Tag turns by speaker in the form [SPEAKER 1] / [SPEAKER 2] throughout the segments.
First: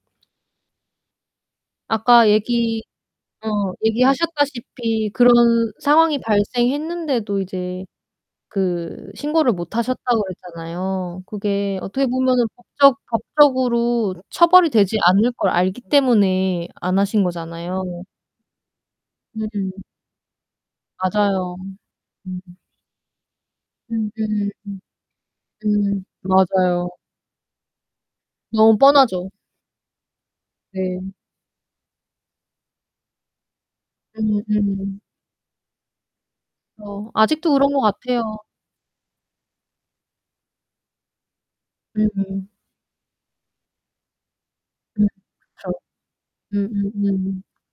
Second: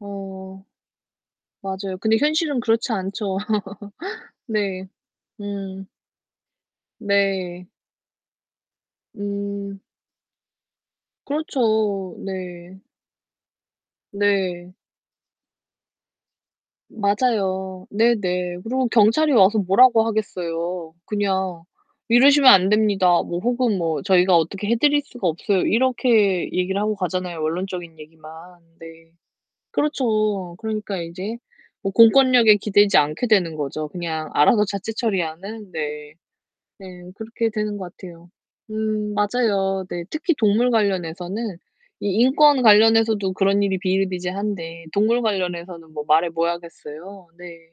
[SPEAKER 1] 어. 맞아요. 근데
[SPEAKER 2] 아까
[SPEAKER 1] 현실은
[SPEAKER 2] 얘기
[SPEAKER 1] 그렇지 않죠.
[SPEAKER 2] 어
[SPEAKER 1] 네.
[SPEAKER 2] 얘기하셨다시피 그런
[SPEAKER 1] 음.
[SPEAKER 2] 상황이 발생했는데도
[SPEAKER 1] 네.
[SPEAKER 2] 이제 그 신고를 못
[SPEAKER 1] 음.
[SPEAKER 2] 하셨다고 그랬잖아요. 그게 어떻게
[SPEAKER 1] 그렇죠.
[SPEAKER 2] 보면은
[SPEAKER 1] 네.
[SPEAKER 2] 법적 법적으로 처벌이
[SPEAKER 1] 네.
[SPEAKER 2] 되지 않을 걸 알기 때문에 안 하신
[SPEAKER 1] 맞아요.
[SPEAKER 2] 거잖아요.
[SPEAKER 1] 네네. 그리고 경찰이 와서
[SPEAKER 2] 음.
[SPEAKER 1] 뭐라고 하겠어요.
[SPEAKER 2] 맞아요.
[SPEAKER 1] 그냥
[SPEAKER 2] 음.
[SPEAKER 1] "이러시면 안 됩니다." 뭐 혹은 뭐 "저희가
[SPEAKER 2] 음음음.
[SPEAKER 1] 어떻게 해 드릴 수가 없어요."
[SPEAKER 2] 음.
[SPEAKER 1] 이렇게 얘기를
[SPEAKER 2] 맞아요.
[SPEAKER 1] 하고 가잖아요, 원론적인 얘기만.
[SPEAKER 2] 너무
[SPEAKER 1] 네.
[SPEAKER 2] 뻔하죠.
[SPEAKER 1] 그렇죠. 그러니까
[SPEAKER 2] 네.
[SPEAKER 1] 인제 뭐 공권력에 기대지 않게 되는 거죠. 그냥 알아서 자체
[SPEAKER 2] 음음.
[SPEAKER 1] 처리하는. 네.
[SPEAKER 2] 어
[SPEAKER 1] 네 그렇게
[SPEAKER 2] 아직도 그런
[SPEAKER 1] 되는
[SPEAKER 2] 것
[SPEAKER 1] 것 같아요.
[SPEAKER 2] 같아요.
[SPEAKER 1] 음 맞아요. 네. 특히 동물 관련해서는 이
[SPEAKER 2] 음.
[SPEAKER 1] 인권 관련해서도 그런 일이 비일비재한데
[SPEAKER 2] 음
[SPEAKER 1] 동물
[SPEAKER 2] 그쵸.
[SPEAKER 1] 관련해서는 뭐 말해 뭐 하겠어요.
[SPEAKER 2] 음음음.
[SPEAKER 1] 네.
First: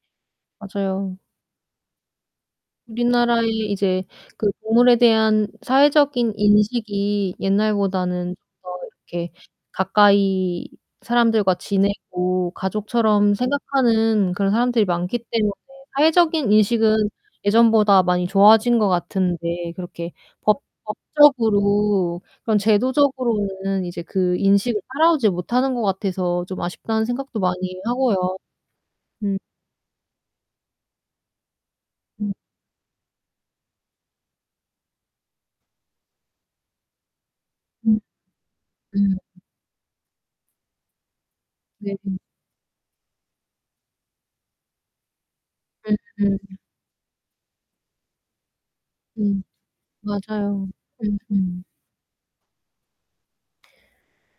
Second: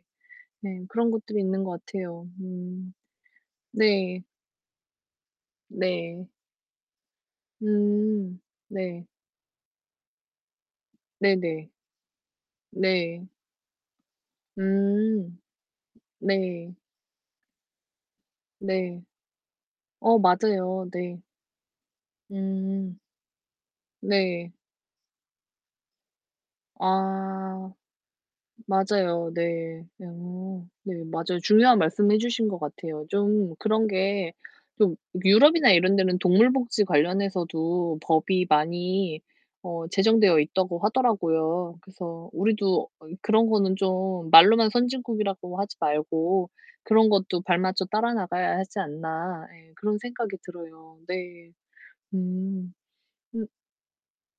[SPEAKER 1] 네. 그런
[SPEAKER 2] 맞아요.
[SPEAKER 1] 것들이 있는 것 같아요. 음.
[SPEAKER 2] 우리나라의 이제
[SPEAKER 1] 네.
[SPEAKER 2] 그 동물에 대한
[SPEAKER 1] 네.
[SPEAKER 2] 사회적인 인식이 옛날보다는 좀
[SPEAKER 1] 음
[SPEAKER 2] 더
[SPEAKER 1] 네.
[SPEAKER 2] 이렇게 가까이 사람들과
[SPEAKER 1] 네네.
[SPEAKER 2] 지내고
[SPEAKER 1] 네.
[SPEAKER 2] 가족처럼 생각하는 그런 사람들이 많기
[SPEAKER 1] 음.
[SPEAKER 2] 때문에 사회적인
[SPEAKER 1] 네.
[SPEAKER 2] 인식은 예전보다 많이 좋아진 것
[SPEAKER 1] 네.
[SPEAKER 2] 같은데 그렇게
[SPEAKER 1] 어
[SPEAKER 2] 법
[SPEAKER 1] 맞아요 네.
[SPEAKER 2] 법적으로 그런
[SPEAKER 1] 음.
[SPEAKER 2] 제도적으로는 이제 그
[SPEAKER 1] 네.
[SPEAKER 2] 인식을 따라오지 못하는 것 같아서 좀 아쉽다는 생각도
[SPEAKER 1] 아.
[SPEAKER 2] 많이 하고요.
[SPEAKER 1] 맞아요.
[SPEAKER 2] 음.
[SPEAKER 1] 네. 어 네. 맞아요. 중요한 말씀 해
[SPEAKER 2] 음.
[SPEAKER 1] 주신 것 같아요. 좀 그런 게 좀 유럽이나 이런 데는 동물 복지 관련해서도
[SPEAKER 2] 음.
[SPEAKER 1] 법이
[SPEAKER 2] 음.
[SPEAKER 1] 많이 어 제정되어 있다고 하더라고요.
[SPEAKER 2] 네 음.
[SPEAKER 1] 그래서 우리도 그런 거는 좀 말로만 선진국이라고 하지
[SPEAKER 2] 음 음.
[SPEAKER 1] 말고 그런 것도 발맞춰 따라 나가야 하지
[SPEAKER 2] 음.
[SPEAKER 1] 않나. 예 그런 생각이
[SPEAKER 2] 맞아요.
[SPEAKER 1] 들어요. 네.
[SPEAKER 2] 음음.
[SPEAKER 1] 음. 음.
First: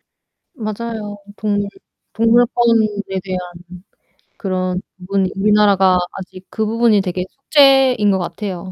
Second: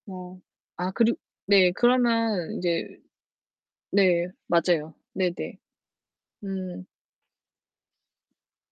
[SPEAKER 1] 어 아 그리
[SPEAKER 2] 맞아요. 동물
[SPEAKER 1] 네 그러면
[SPEAKER 2] 동물권에
[SPEAKER 1] 인제
[SPEAKER 2] 대한
[SPEAKER 1] 네
[SPEAKER 2] 그런
[SPEAKER 1] 맞아요.
[SPEAKER 2] 부분이
[SPEAKER 1] 네네.
[SPEAKER 2] 우리나라가 아직 그
[SPEAKER 1] 음.
[SPEAKER 2] 부분이 되게 숙제인 것 같아요.